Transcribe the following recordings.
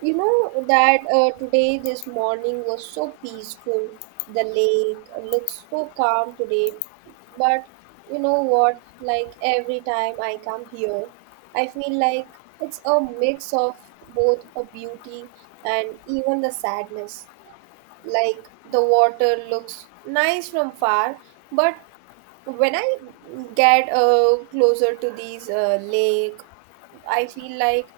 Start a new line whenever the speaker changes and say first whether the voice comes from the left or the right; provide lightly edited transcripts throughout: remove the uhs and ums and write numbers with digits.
right: You know that today, this morning was so peaceful. The lake looks so calm today. But you know what? Like every time I come here, I feel like it's a mix of both a beauty and even the sadness. Like the water looks nice from far, but when I get closer to these lake, I feel like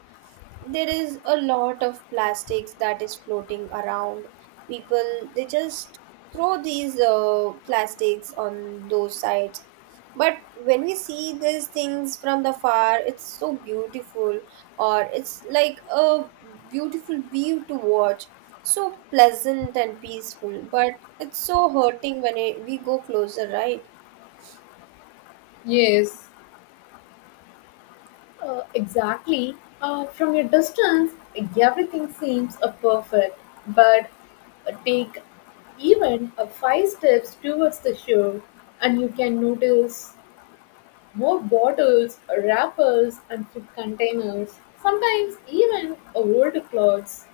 right: there is a lot of plastics that is floating around people, they just throw these plastics on those sides. But when we see these things from the far, it's so beautiful, or it's like a beautiful view to watch, so pleasant and peaceful. But it's so hurting when we go closer, right?
left: Yes, exactly. From a distance, everything seems perfect, but take even five steps towards the shore, and you can notice more bottles, wrappers, and food containers. Sometimes even old clothes.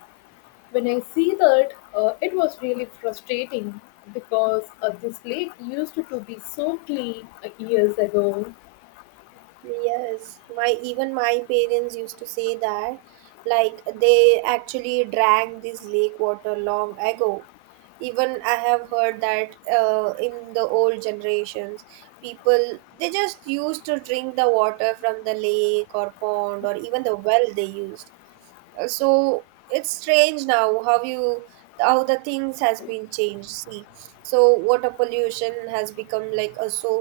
left: When I see that, it was really frustrating because this lake used to be so clean years ago.
right: Yes, my, even my parents used to say that, like they actually drank this lake water long ago. Even I have heard that in the old generations, people they just used to drink the water from the lake or pond or even the well they used. So it's strange now how you how the things has been changed, see. So water pollution has become like a, so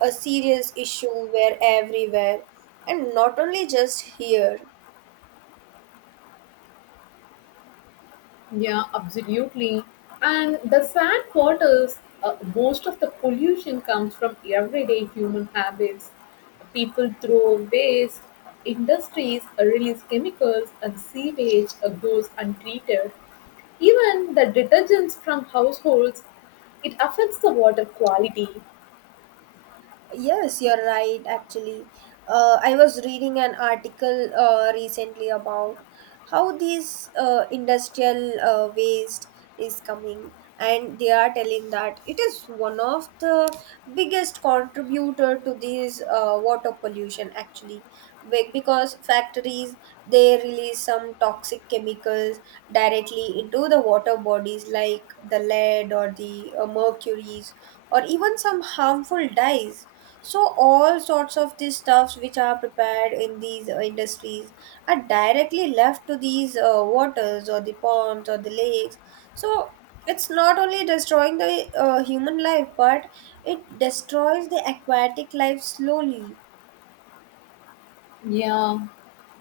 right: a serious issue, where everywhere and not only just here.
left: Yeah, absolutely. And the sad part is, most of the pollution comes from everyday human habits. People throw waste, industries release chemicals, and sewage goes untreated. Even the detergents from households, it affects the water quality.
right: Yes, you're right, actually. I was reading an article recently about how this industrial waste is coming, and they are telling that it is one of the biggest contributor to this water pollution, actually. Because factories, they release some toxic chemicals directly into the water bodies, like the lead or the mercuries or even some harmful dyes. So all sorts of these stuffs which are prepared in these industries are directly left to these waters or the ponds or the lakes. So it's not only destroying the human life, but it destroys the aquatic life slowly.
left: Yeah,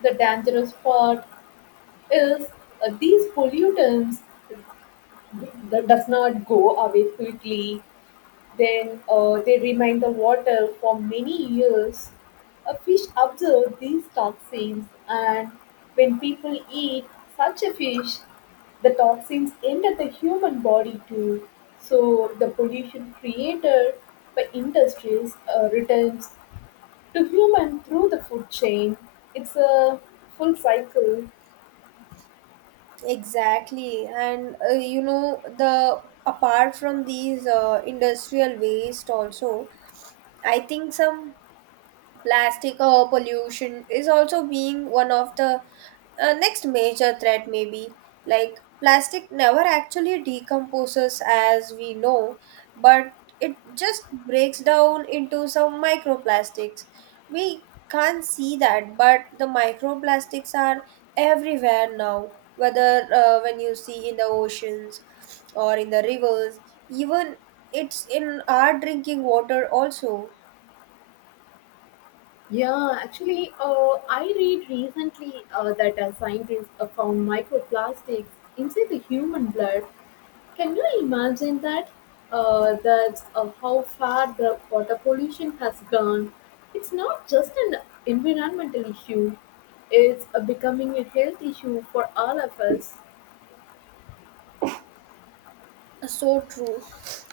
left: the dangerous part is these pollutants that does not go away quickly. Then they remain the water for many years. A fish observe these toxins, and when people eat such a fish, the toxins enter the human body too. So the pollution created by industries returns to human through the food chain. It's a full cycle.
right: Exactly, and you know, the apart from these industrial waste, also I think some plastic pollution is also being one of the next major threat, may be like plastic never actually decomposes, as we know, but it just breaks down into some microplastics. We can't see that, but the microplastics are everywhere now, whether when you see in the oceans or in the rivers, even it's in our drinking water also.
left: Yeah, actually, I read recently that scientists found microplastics inside the human blood. Can you imagine that? That's how far the water pollution has gone. It's not just an environmental issue, it's becoming a health issue for all of us.
right: So true.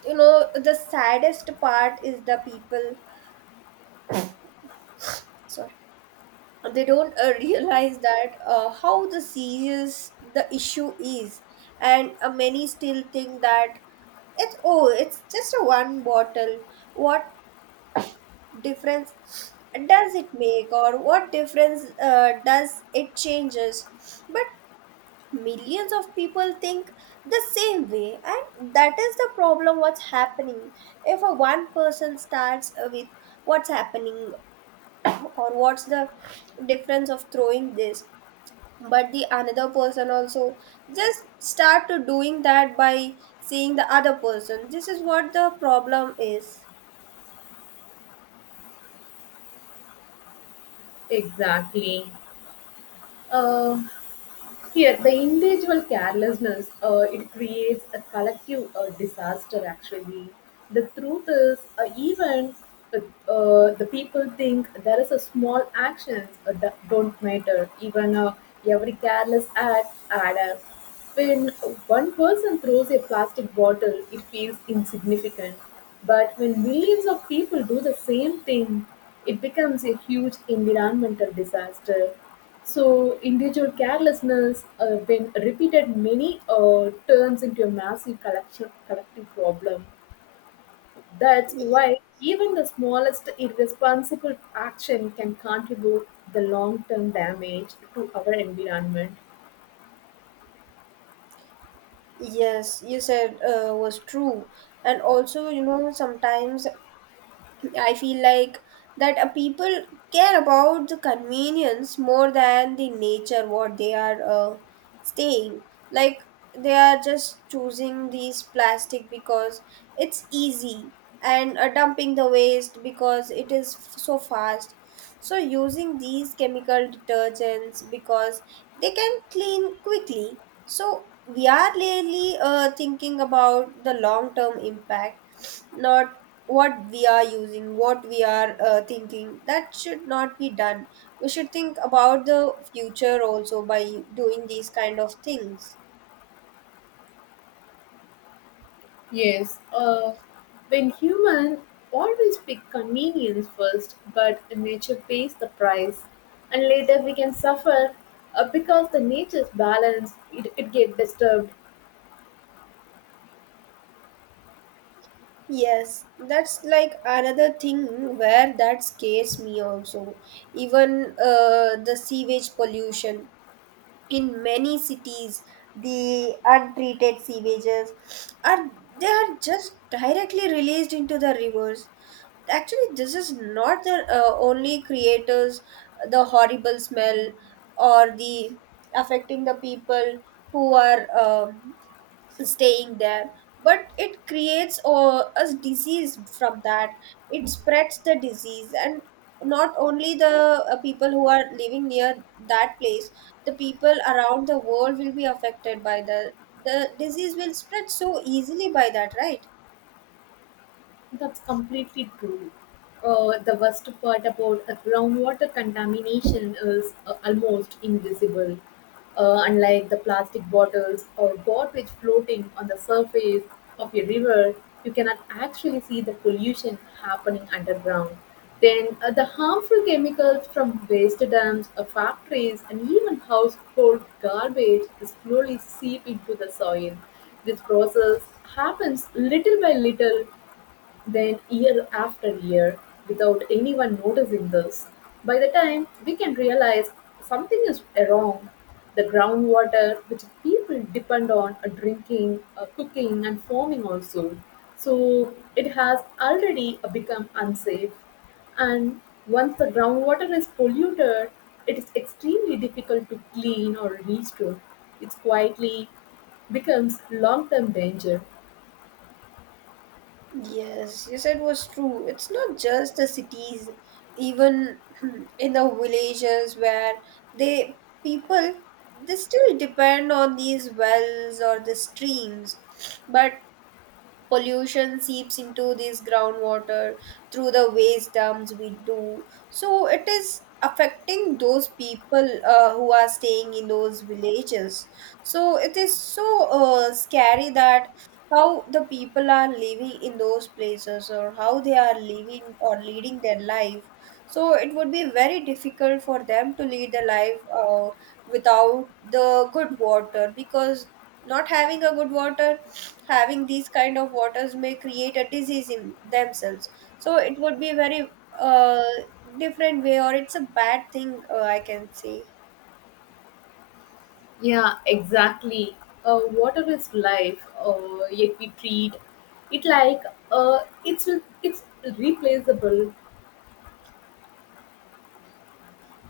right: You know, the saddest part is the people. Sorry, they don't realize that how the serious the issue is, and many still think that it's, oh, it's just a one bottle, what difference does it make, or what difference does it changes. But millions of people think the same way, and that is the problem, what's happening. If a one person starts with what's happening or what's the difference of throwing this, but the another person also just start to doing that by seeing the other person, this is what the problem is.
left: Exactly. Um, Here, the individual carelessness it creates a collective disaster. Actually, the truth is, even uh, the people think there is a small actions that don't matter. Even every careless act add up. When one person throws a plastic bottle, it feels insignificant. But when millions of people do the same thing, it becomes a huge environmental disaster. So, individual carelessness, when repeated many, turns into a massive collective problem. That's
right: Ye-
left: why even the smallest irresponsible action can contribute the long-term damage to our environment.
right: yes you said was true. And also, you know, sometimes I feel like that people care about the convenience more than the nature what they are staying. Like they are just choosing these plastic because it's easy, and dumping the waste because it is so fast. So using these chemical detergents because they can clean quickly. So we are really thinking about the long term impact, not what we are using, what we are thinking. That should not be done. We should think about the future also by doing these kind of things.
left: Yes, when human always pick convenience first, but nature pays the price, and later we can suffer because the nature's balance it get disturbed.
right: Yes, that's like another thing where that scares me also. Even the sewage pollution. In many cities, the untreated sewages are they are just directly released into the rivers. Actually, this is not the only creators, the horrible smell or the affecting the people who are staying there. But it creates a disease from that. It spreads the disease, and not only the people who are living near that place, the people around the world will be affected by the disease. Will spread so easily by that, right?
left: That's completely true. The worst part about groundwater contamination is almost invisible. Unlike the plastic bottles or garbage floating on the surface of a river, you cannot actually see the pollution happening underground. Then the harmful chemicals from waste dumps, factories, and even household garbage slowly seep into the soil. This process happens little by little, then, year after year, without anyone noticing this, by the time we can realize something is wrong, the groundwater which people depend on drinking, cooking, and farming also. So, it has already become unsafe. And once the groundwater is polluted, it is extremely difficult to clean or restore. It quietly becomes long term danger.
right: Yes, you said was true. It's not just the cities, even in the villages where they people they still depend on these wells or the streams. But pollution seeps into this groundwater through the waste dumps we do, so it is affecting those people who are staying in those villages. So it is so scary that how the people are living in those places, or how they are living or leading their life. So it would be very difficult for them to lead the life without the good water, because not having a good water, having these kind of waters may create a disease in themselves. So it would be very uh, different way, or it's a bad thing, I can say.
left: Yeah, exactly. Water is life. Yet we treat it like uh, it's it's replaceable.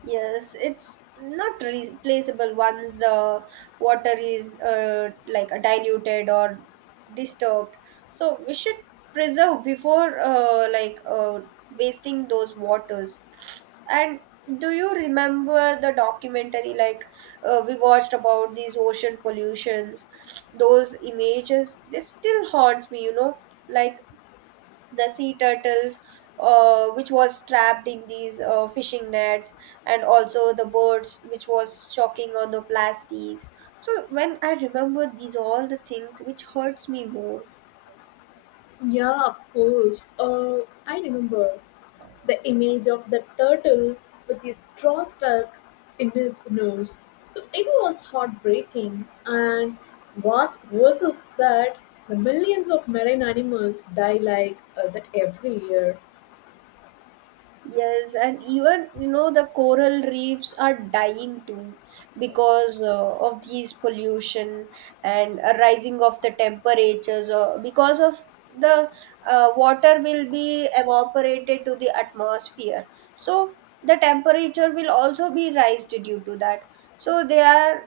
right: Yes, it's not replaceable. Once the water is diluted or disturbed, so we should preserve before wasting those waters. And do you remember the documentary, like we watched about these ocean pollutions? Those images, they still haunts me. You know, like the sea turtles, which was trapped in these fishing nets, and also the birds which was choking on the plastics. So when I remember these all the things, which hurts me more.
left: Yeah, of course. I remember the image of the turtle with his straw stuck in its nose. So it was heartbreaking. And what's worse is that the millions of marine animals die like that every year.
right: Yes, and even, you know, the coral reefs are dying too because of these pollution and a rising of the temperatures, or because of the water will be evaporated to the atmosphere. So the temperature will also be raised due to that. So they are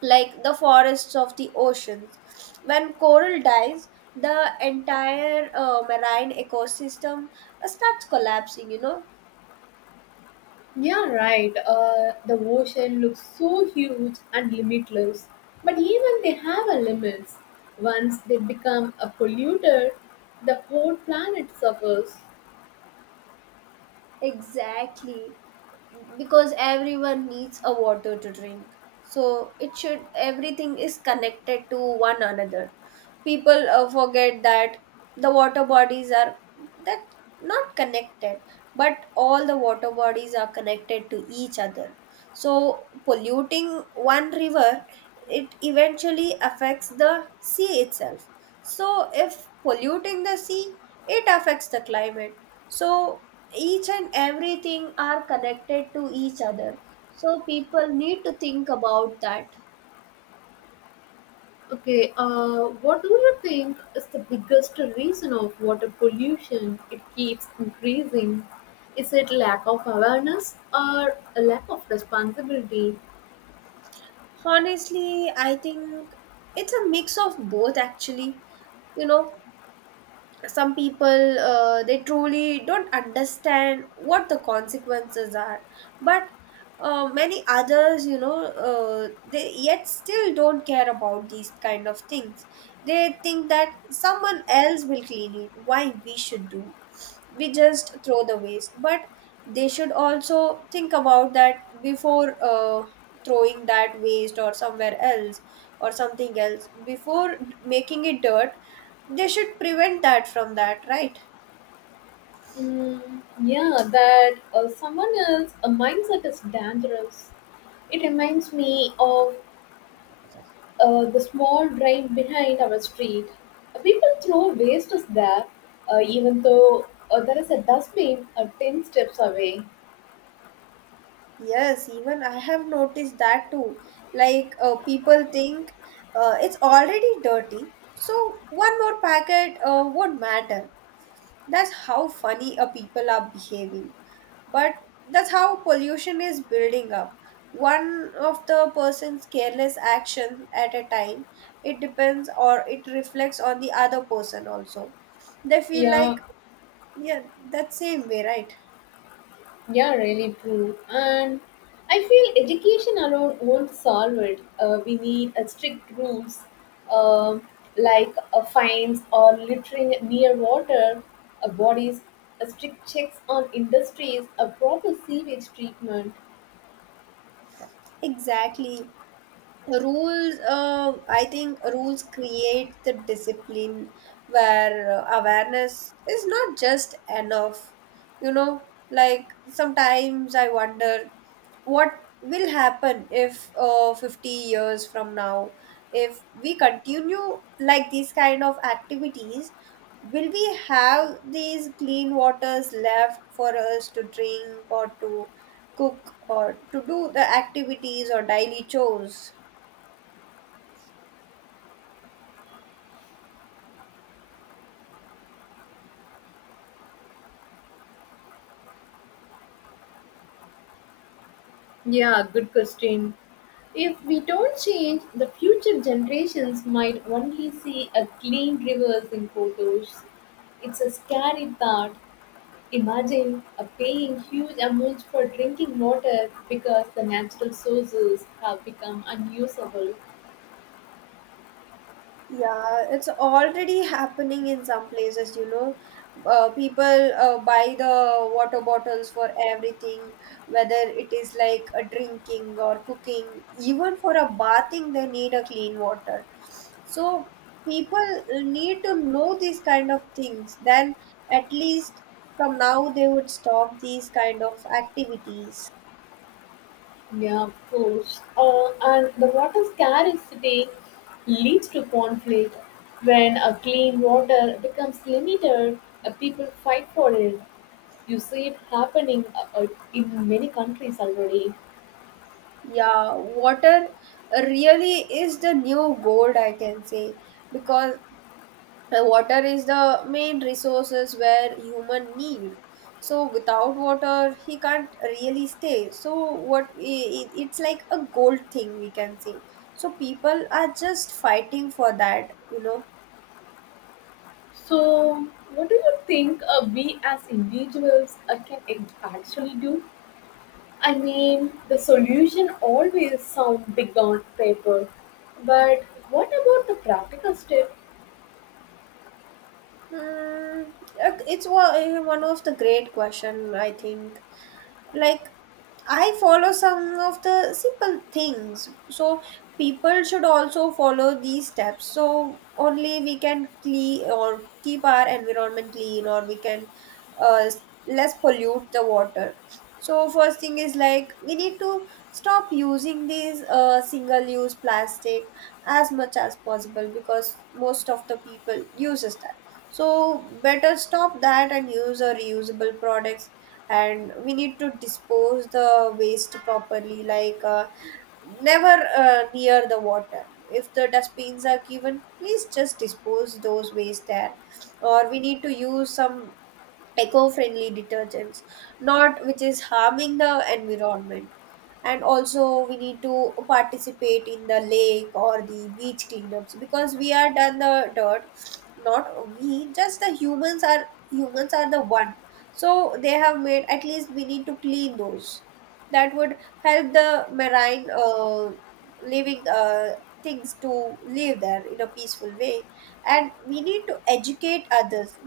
right: like the forests of the oceans. When coral dies, the entire marine ecosystem starts collapsing.
left: Yeah, right. The ocean looks so huge and limitless, but even they have a limits. Once they become a polluter, the whole planet suffers.
right: Exactly. Because everyone needs a water to drink. So everything is connected to one another. People forget that the water bodies are, that not connected, but all the water bodies are connected to each other. So polluting one river, it eventually affects the sea itself. So if polluting the sea, it affects the climate. So each and everything are connected to each other, so people need to think about that.
left: Okay, what do you think is the biggest reason of water pollution? It keeps increasing. Is it lack of awareness or a lack of responsibility?
right: Honestly, I think it's a mix of both, actually. You know, some people, they truly don't understand what the consequences are. But many others, you know, they yet still don't care about these kind of things. They think that someone else will clean it, why we should do. We just throw the waste, but they should also think about that before throwing that waste, or somewhere else or something else, before making it dirt. They should prevent that from that, right?
left: Mm, yeah, that someone else, a mindset is dangerous. It reminds me of the small drain behind our street. People throw waste there, even though there is a dustbin 10 steps away.
right: Yes, even I have noticed that too. Like people think it's already dirty, so one more packet won't matter. That's how funny a people are behaving. But that's how pollution is building up. One of the person's careless action at a time, it depends, or it reflects on the other person also. They feel
left: Yeah,
right: like, yeah, that same way, right?
left: yeah, really true. And I feel education alone won't solve it. We need a strict rules um like fines or littering near water, bodies, strict checks on industries, a proper sewage treatment.
right: Exactly. Rules, I think rules create the discipline, where awareness is not just enough, you know. Like sometimes I wonder what will happen if 50 years from now, if we continue like these kind of activities, will we have these clean waters left for us to drink or to cook, or to do the activities or daily chores?
left: Yeah, good question. If we don't change, the future generations might only see a clean rivers in photos. It's a scary thought. Imagine a paying huge amounts for drinking water because the natural sources have become unusable.
right: Yeah, it's already happening in some places, you know. People buy the water bottles for everything, whether it is like a drinking or cooking, even for a bathing, they need a clean water. So people need to know these kind of things. Then, at least from now, they would stop these kind of activities.
left: Yeah, of course. And the water scarcity leads to conflict. When a clean water becomes limited, people fight for it. You see it happening in many countries already.
right: Yeah, water really is the new gold, I can say, because water is the main resources where human need. So without water, he can't really stay. So what it's like a gold thing, we can say. So people are just fighting for that, you know.
left: So, what do you think we as individuals can actually do? I mean, the solution always sounds big on paper, but what about the practical step?
right: Mm, one of the great question, I think. Like I follow some of the simple things, so people should also follow these steps, so only we can clean or keep our environment clean, or we can uh, less pollute the water. So first thing is, like, we need to stop using these single-use plastic as much as possible, because most of the people uses that. So better stop that and use a reusable products. And we need to dispose the waste properly, like never near the water. If the dustbins are given, please just dispose those waste there. Or we need to use some eco-friendly detergents not which is harming the environment, and also we need to participate in the lake or the beach cleanups because we are done the dirt. Not we just the humans are the one, so they have made, at least we need to clean those. That would help the marine living things to live there in a peaceful way. And we need to educate others,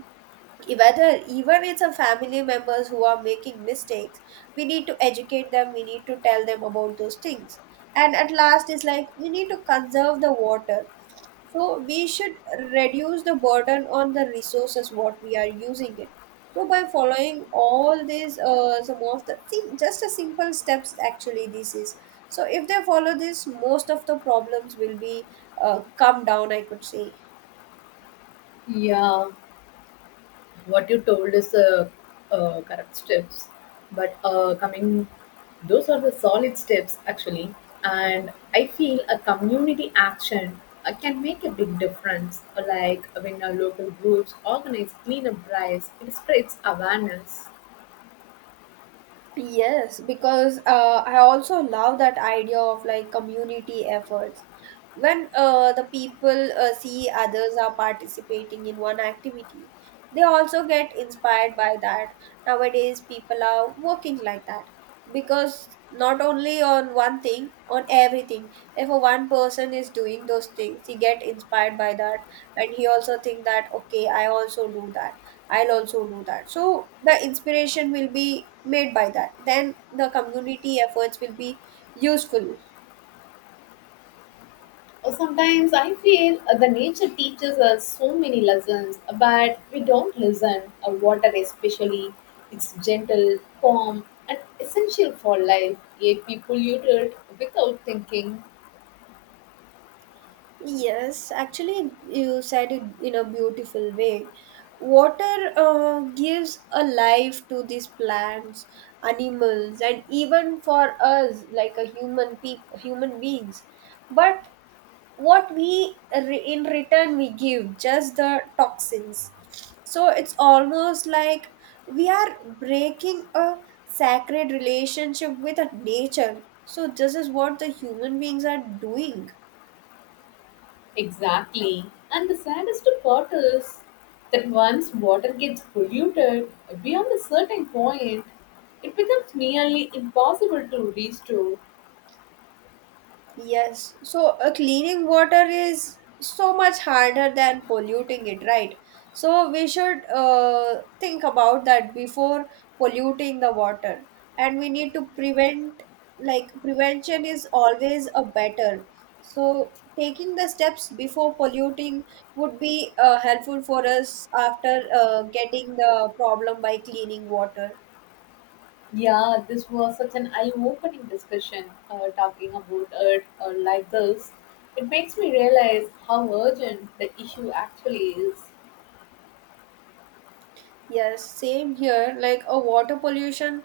right: E, whether even it's a family members who are making mistakes, we need to educate them, we need to tell them about those things. And at last is like we need to conserve the water, so we should reduce the burden on the resources what we are using it. So by following all these some of the thing, just a simple steps, actually this is, so if they follow this, most of the problems will be come down, I could say.
left: Yeah, what you told is correct steps, but coming those are the solid steps actually. And I feel a community action can make a big difference, like when our local groups organize cleanup drives, it spreads awareness.
right: Yes, because I also love that idea of like community efforts. When the people see others are participating in one activity, they also get inspired by that. Nowadays people are working like that, because not only on one thing, on everything, if a one person is doing those things, he get inspired by that. And he also think that, okay, I also do that, I'll also do that. So the inspiration will be made by that, then the community efforts will be useful.
left: Sometimes I feel the nature teaches us so many lessons, but we don't listen. Water, especially, it's gentle, calm, and essential for life. Yet we pollute it without thinking.
right: Yes, actually, you said it in a beautiful way. Water gives a life to these plants, animals, and even for us, like a human beings. But what in return we give just the toxins. So it's almost like we are breaking a sacred relationship with a nature. So this is what the human beings are doing.
left: Exactly. And the saddest part is that once water gets polluted beyond a certain point, it becomes nearly impossible to restore.
right: Yes, so cleaning water is so much harder than polluting it, right? So we should think about that before polluting the water, and we need to prevent, like, prevention is always a better. So taking the steps before polluting would be helpful for us after getting the problem by cleaning water.
left: Yeah, this was such an eye-opening discussion. Talking about it like this, it makes me realize how urgent the issue actually is.
right: Yes, same here. Like a water pollution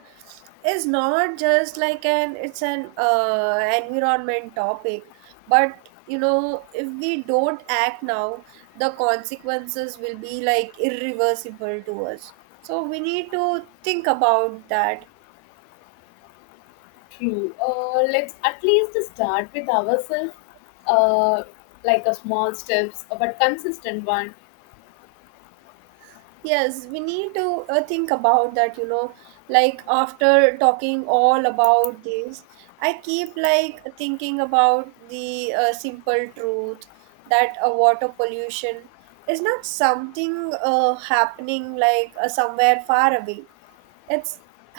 right: is not just like an it's an environment topic, but you know, if we don't act now, the consequences will be like irreversible to us. So we need to think about that.
left: True. Let's at least start with ourselves. Uh, like a small steps, but consistent one
right: Yes, we need to think about that, you know. Like, after talking all about this, I keep like thinking about the simple truth that water pollution is not something happening like somewhere far away. It's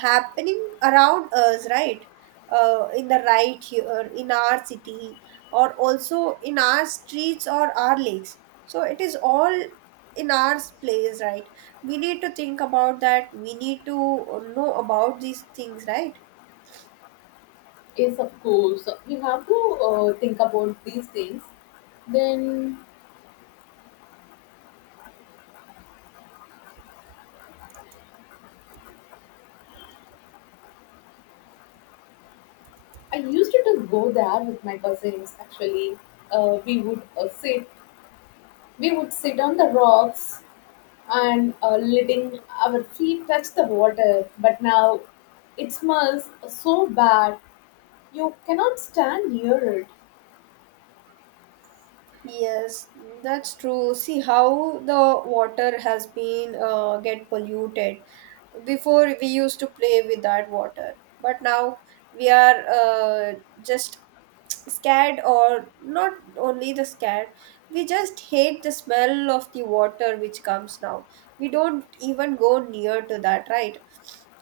right: happening around us, right, in the right here in our city, or also in our streets or our lakes. So it is all in our place, right? We need to think about that, we need to know about these things, right?
left: is of course we have to think about these things. Then I used to just go there with my cousins. Actually, we would sit. We would sit on the rocks and letting our feet touch the water. But now it smells so bad, you cannot stand near it.
right: Yes, that's true. See how the water has been get polluted. Before we used to play with that water, but now we are just scared, or not only the scared, we just hate the smell of the water which comes now, we don't even go near to that, right?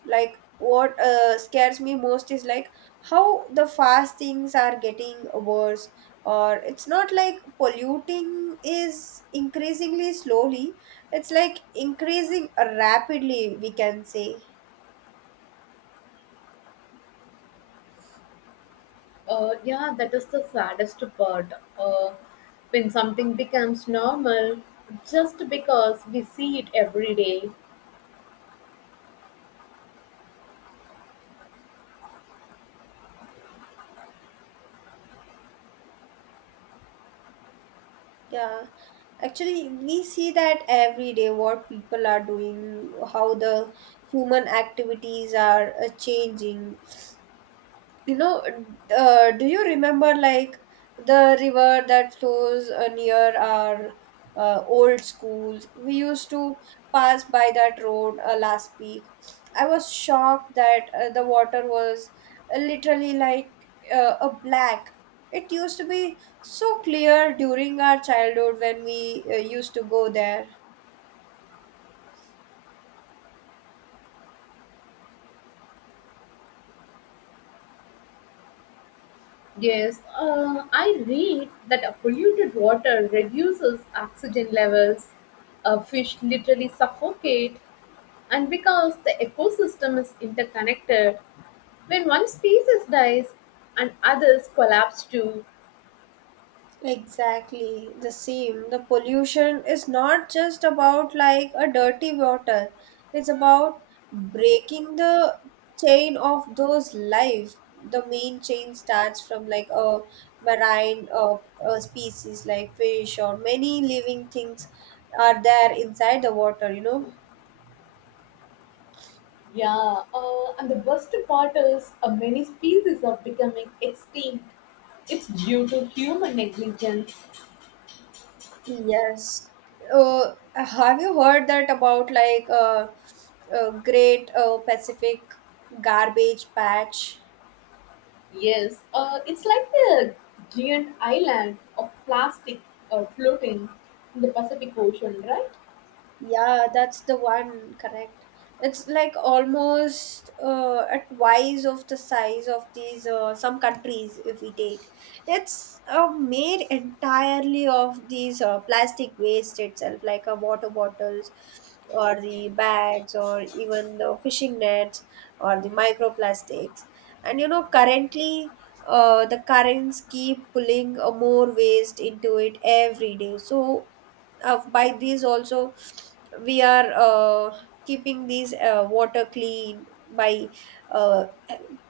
right: Like what scares me most is like how the fast things are getting worse. Or it's not like polluting is increasingly slowly, it's like increasing rapidly, we can say.
left: Yeah, that is the saddest part. Uh, when something becomes normal just because we see it every day.
right: Yeah, actually, we see that every day what people are doing, how the human activities are changing, you know. Do you remember like the river that flows near our old schools? We used to pass by that road last week. I was shocked that the water was literally like a black. It used to be so clear during our childhood when we used to go there.
left: Yes, I read that a polluted water reduces oxygen levels. Fish literally suffocate, and because the ecosystem is interconnected, when one species dies and others collapse too.
right: Exactly the same. The pollution is not just about like a dirty water. It's about breaking the chain of those life. The main chain starts from like a marine species, like fish or many living things are there inside the water, you know.
left: Yeah, and the worst part is many species are becoming extinct. It's due to human negligence.
right: Yes. Have you heard that about like Great Pacific Garbage Patch?
left: Yes, it's like a giant island of plastic floating in the Pacific Ocean, right?
right: Yeah, that's the one, correct. It's like almost at twice of the size of these some countries if we take. It's made entirely of these plastic waste itself, like water bottles or the bags or even the fishing nets or the microplastics. And you know, currently the currents keep pulling more waste into it every day. So by these also we are keeping these water clean by uh,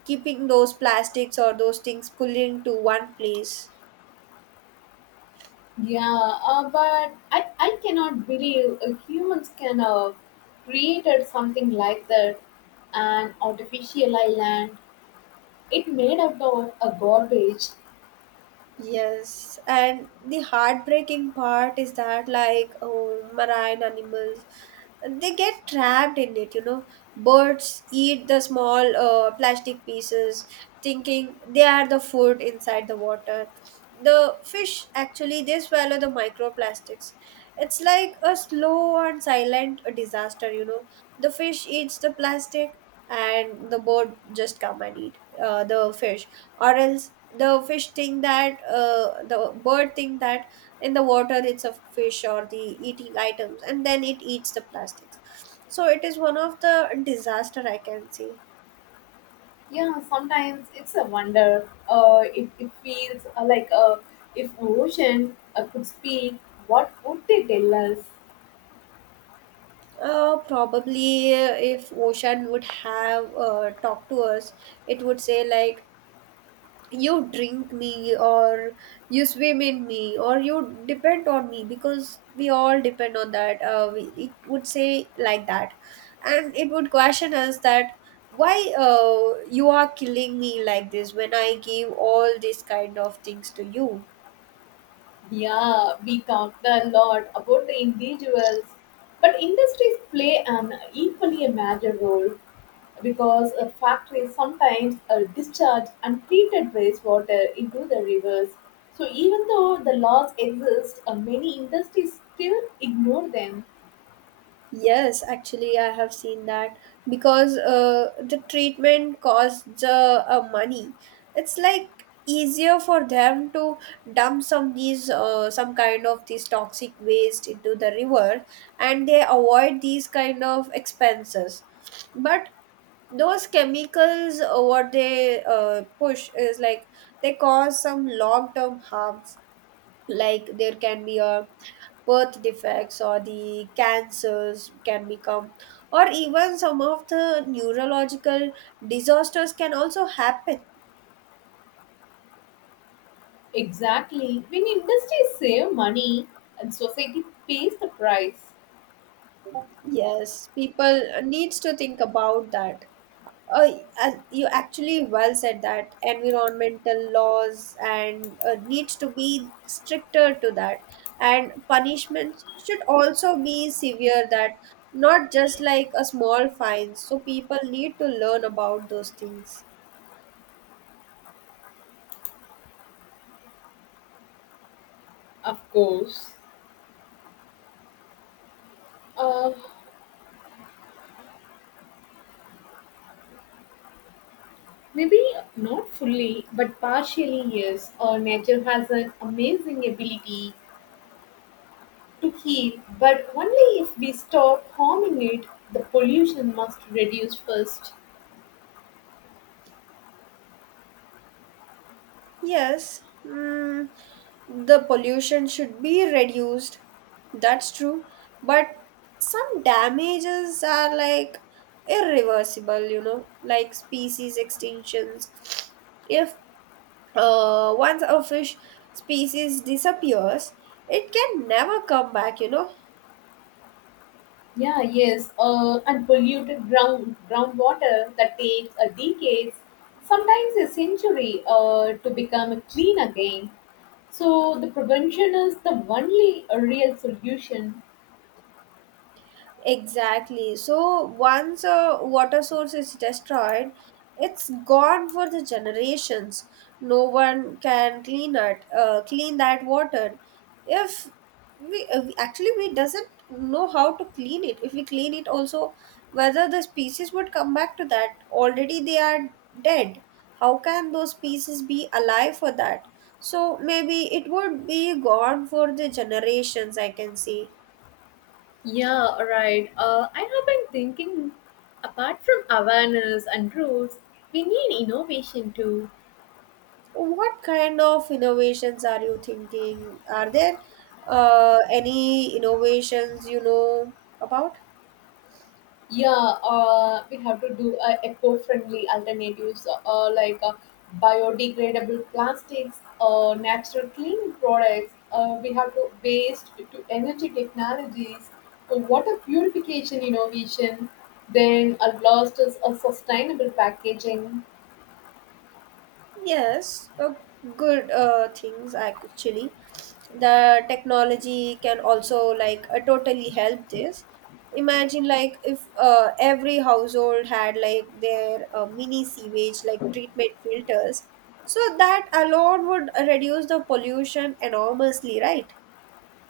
right: keeping those plastics or those things pulling to one place.
left: Yeah, but I cannot believe humans can have created something like that, an artificial island, it made out of a garbage.
right: Yes, and the heartbreaking part is that, like, oh, marine animals, they get trapped in it, you know. Birds eat the small plastic pieces, thinking they are the food inside the water. The fish actually they swallow the microplastics. It's like a slow and silent disaster, you know. The fish eats the plastic, and the bird just come and eat the fish. Or else the fish think that the bird think that in the water it's a fish or the eating items, and then it eats the plastics. So it is one of the disaster I can see.
left: Yeah, sometimes it's a wonder. It feels like if ocean could speak, what would they tell us?
right: Uh, probably if ocean would have talked to us, it would say like, you drink me, or you swim in me, or you depend on me, because we all depend on that, it would say like that. And it would question us that, why you are killing me like this when I give all these kind of things to you.
left: Yeah, we talked a lot about the individuals, but industries play an equally a major role because factories sometimes discharge untreated wastewater into the rivers. So even though the laws exist, many industries still ignore them.
right: Yes, actually, I have seen that because the treatment costs money. It's like easier for them to dump some these some kind of these toxic waste into the river, and they avoid these kind of expenses. But those chemicals, what they push is like they cause some long term harms, like there can be a birth defects or the cancers can become, or even some of the neurological disasters can also happen.
left: Exactly. When industries save money and society pays the price,
right: Yes, people needs to think about that. Uh, you actually well said that environmental laws and needs to be stricter to that, and punishments should also be severe that, not just like a small fine, so people need to learn about those things.
left: of course. uh, maybe not fully, but partially yes. Our nature has an amazing ability to heal, but only if we stop harming it. The pollution must reduce first.
right: Yes, mm, the pollution should be reduced. That's true. But some damages are like irreversible, you know, like species extinctions. If once a fish species disappears, it can never come back, you know.
left: Yeah, yes, and polluted groundwater that takes a decades, sometimes a century, to become clean again. So the prevention is the only real solution.
right: Exactly. So once a water source is destroyed, it's gone for the generations. No one can clean it, clean that water. If actually we doesn't know how to clean it. If we clean it, also whether the species would come back to that. Already they are dead. How can those species be alive for that? So maybe it would be gone for the generations, I can see.
left: Yeah, right. I have been thinking, apart from awareness and rules, we need innovation too.
right: What kind of innovations are you thinking? Are there any innovations you know about?
left: Yeah, we have to do eco-friendly alternatives like biodegradable plastics, natural cleaning products. We have to waste to energy technologies, to water purification innovation. Then a last is a sustainable packaging.
right: Yes, good things actually. The technology can also like totally help this. Imagine like if every household had like their mini sewage like treatment filters. So that alone would reduce the pollution enormously, right?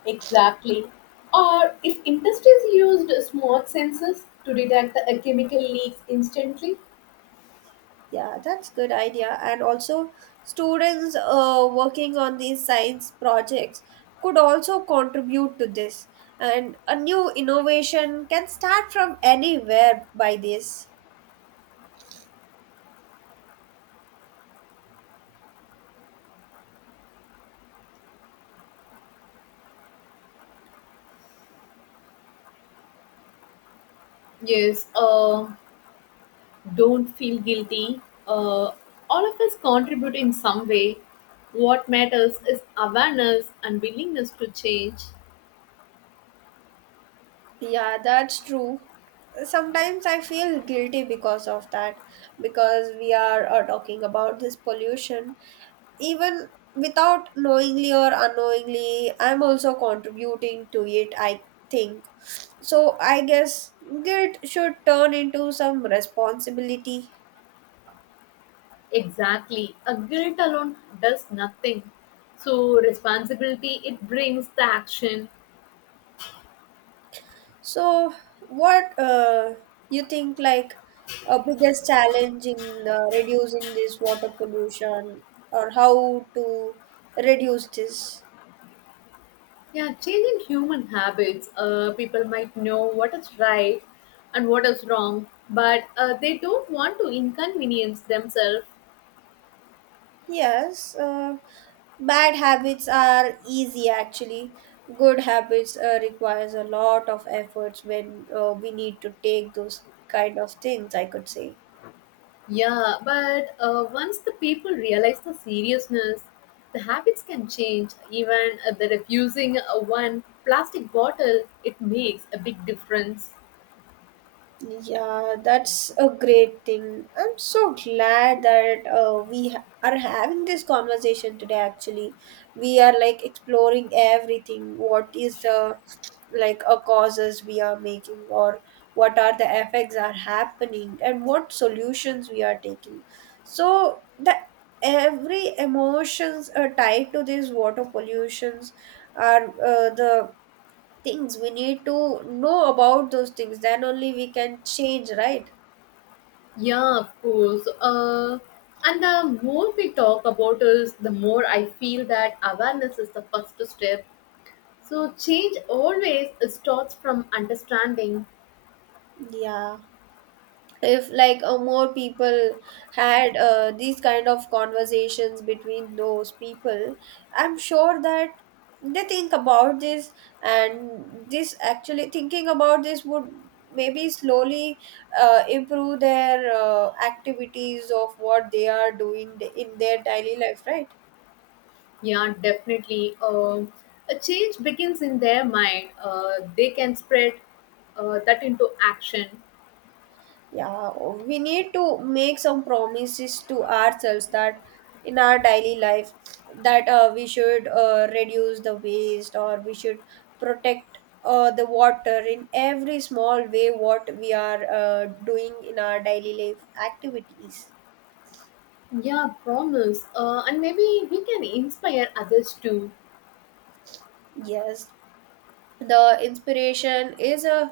left: Exactly. Or if industries used smart sensors to detect the chemical leaks instantly.
right: Yeah, that's good idea. And also, students working on these science projects could also contribute to this. And a new innovation can start from anywhere by this.
left: Yes. Don't feel guilty. Uh, all of us contribute in some way. What matters is awareness and willingness to change.
right: Yeah, that's true. Sometimes I feel guilty because of that, because we are talking about this pollution. Even without knowingly or unknowingly, I'm also contributing to it, I think. So I guess guilt should turn into some responsibility.
left: Exactly. A guilt alone does nothing. So, responsibility, it brings the action.
right: So, what you think like a biggest challenge in reducing this water pollution, or how to reduce this?
left: Yeah, changing human habits. People might know what is right and what is wrong, but they don't want to inconvenience themselves.
right: Yes, bad habits are easy actually. Good habits requires a lot of efforts when we need to take those kind of things, I could say.
left: Yeah, but once the people realize the seriousness, the habits can change. Even the refusing one plastic bottle, it makes a big difference.
right: Yeah, that's a great thing. I'm so glad that are having this conversation today. Actually, we are like exploring everything. What is the like a causes we are making, or what are the effects are happening, and what solutions we are taking. So the every emotions are tied to these water pollutions are the things we need to know about those things, then only we can change, right?
left: Yeah, of course. And the more we talk about this, the more I feel that awareness is the first step. So change always starts from understanding.
right: Yeah. If like more people had these kind of conversations between those people, I'm sure that they think about this, and this actually thinking about this would maybe slowly improve their activities of what they are doing in their daily life, right?
left: Yeah, definitely. A change begins in their mind. They can spread that into action.
right: Yeah, we need to make some promises to ourselves that in our daily life, that we should reduce the waste, or we should protect the water in every small way what we are doing in our daily life activities.
left: Yeah, promise. And maybe we can inspire others too.
right: Yes, the inspiration is a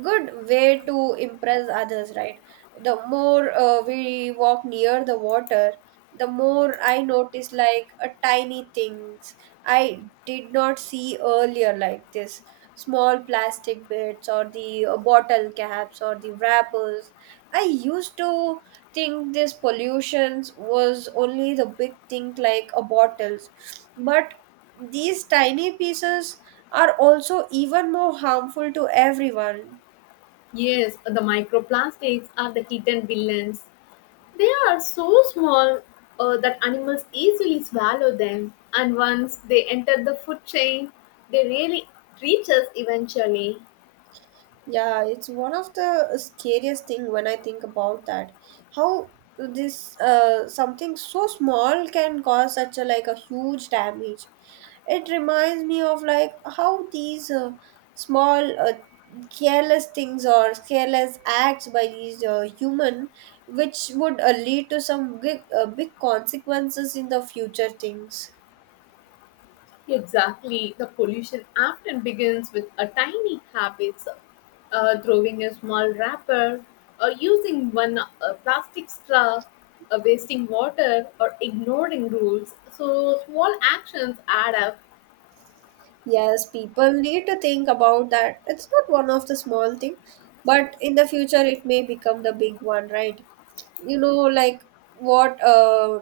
right: good way to impress others, right? The more we walk near the water, the more I notice like a tiny things I did not see earlier, like this small plastic bits or the bottle caps or the wrappers. I used to think this pollutions was only the big thing, like a bottles, but these tiny pieces are also even more harmful to everyone.
left: Yes, the microplastics are the hidden villains. They are so small that animals easily swallow them. And once they enter the food chain, they really reach us eventually.
right: Yeah, it's one of the scariest thing when I think about that. How this something so small can cause such a like a huge damage. It reminds me of like how these small careless things or careless acts by these human, which would lead to some big, big consequences in the future things.
left: Exactly. The pollution often begins with a tiny habits, throwing a small wrapper, or using one plastic straw, wasting water, or ignoring rules. So small actions add up,
right: Yes, people need to think about that. It's not one of the small thing, but in the future it may become the big one, right? You know, like what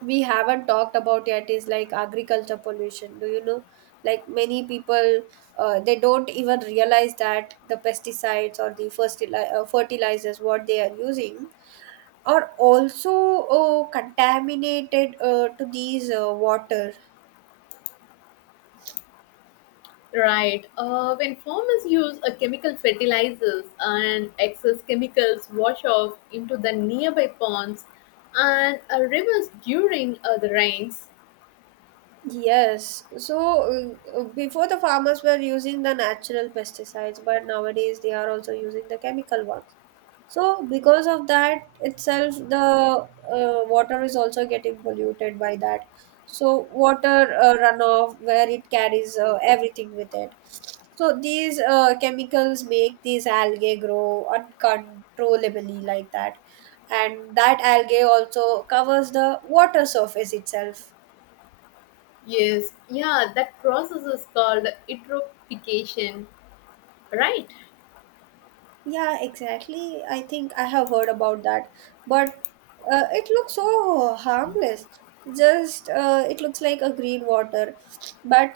right: we haven't talked about yet is like agriculture pollution. Do you know? Like many people, they don't even realize that the pesticides or the fertilizers what they are using are also contaminated to these water.
left: right? When farmers use a chemical fertilizers and excess chemicals wash off into the nearby ponds and rivers during the rains.
right: Yes. So before the farmers were using the natural pesticides, but nowadays they are also using the chemical ones. So because of that itself, the water is also getting polluted by that. So water runoff where it carries everything with it. So these chemicals make these algae grow uncontrollably like that, and that algae also covers the water surface itself.
left: Yes, yeah, that process is called eutrophication, right?
right: Yeah, exactly. I think I have heard about that. But it looks so harmless. Just it looks like a green water, but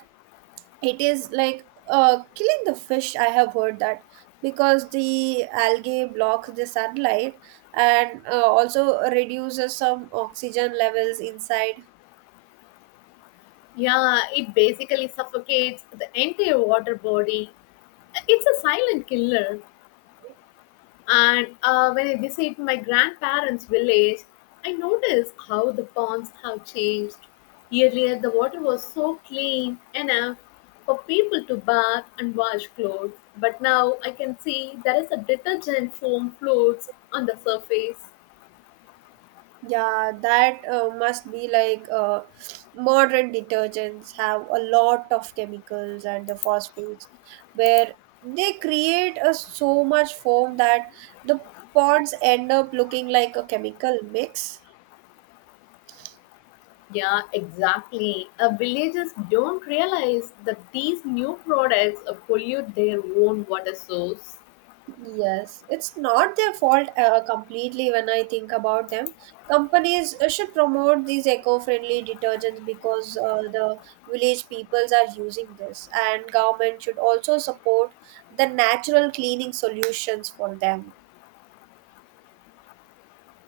right: it is like killing the fish. I have heard that because the algae blocks the sunlight and also reduces some oxygen levels inside.
left: Yeah, it basically suffocates the entire water body. It's a silent killer. And when I visit my grandparents' village, I notice how the ponds have changed. Earlier, the water was so clean enough for people to bath and wash clothes, but now I can see there is a detergent foam floats on the surface.
right: Yeah, that must be like modern detergents have a lot of chemicals and the phosphates, where they create a so much foam that the pods end up looking like a chemical mix.
left: Yeah, exactly. Villagers don't realize that these new products pollute their own water source.
right: Yes, it's not their fault completely when I think about them. Companies should promote these eco-friendly detergents because the village peoples are using this, and government should also support the natural cleaning solutions for them.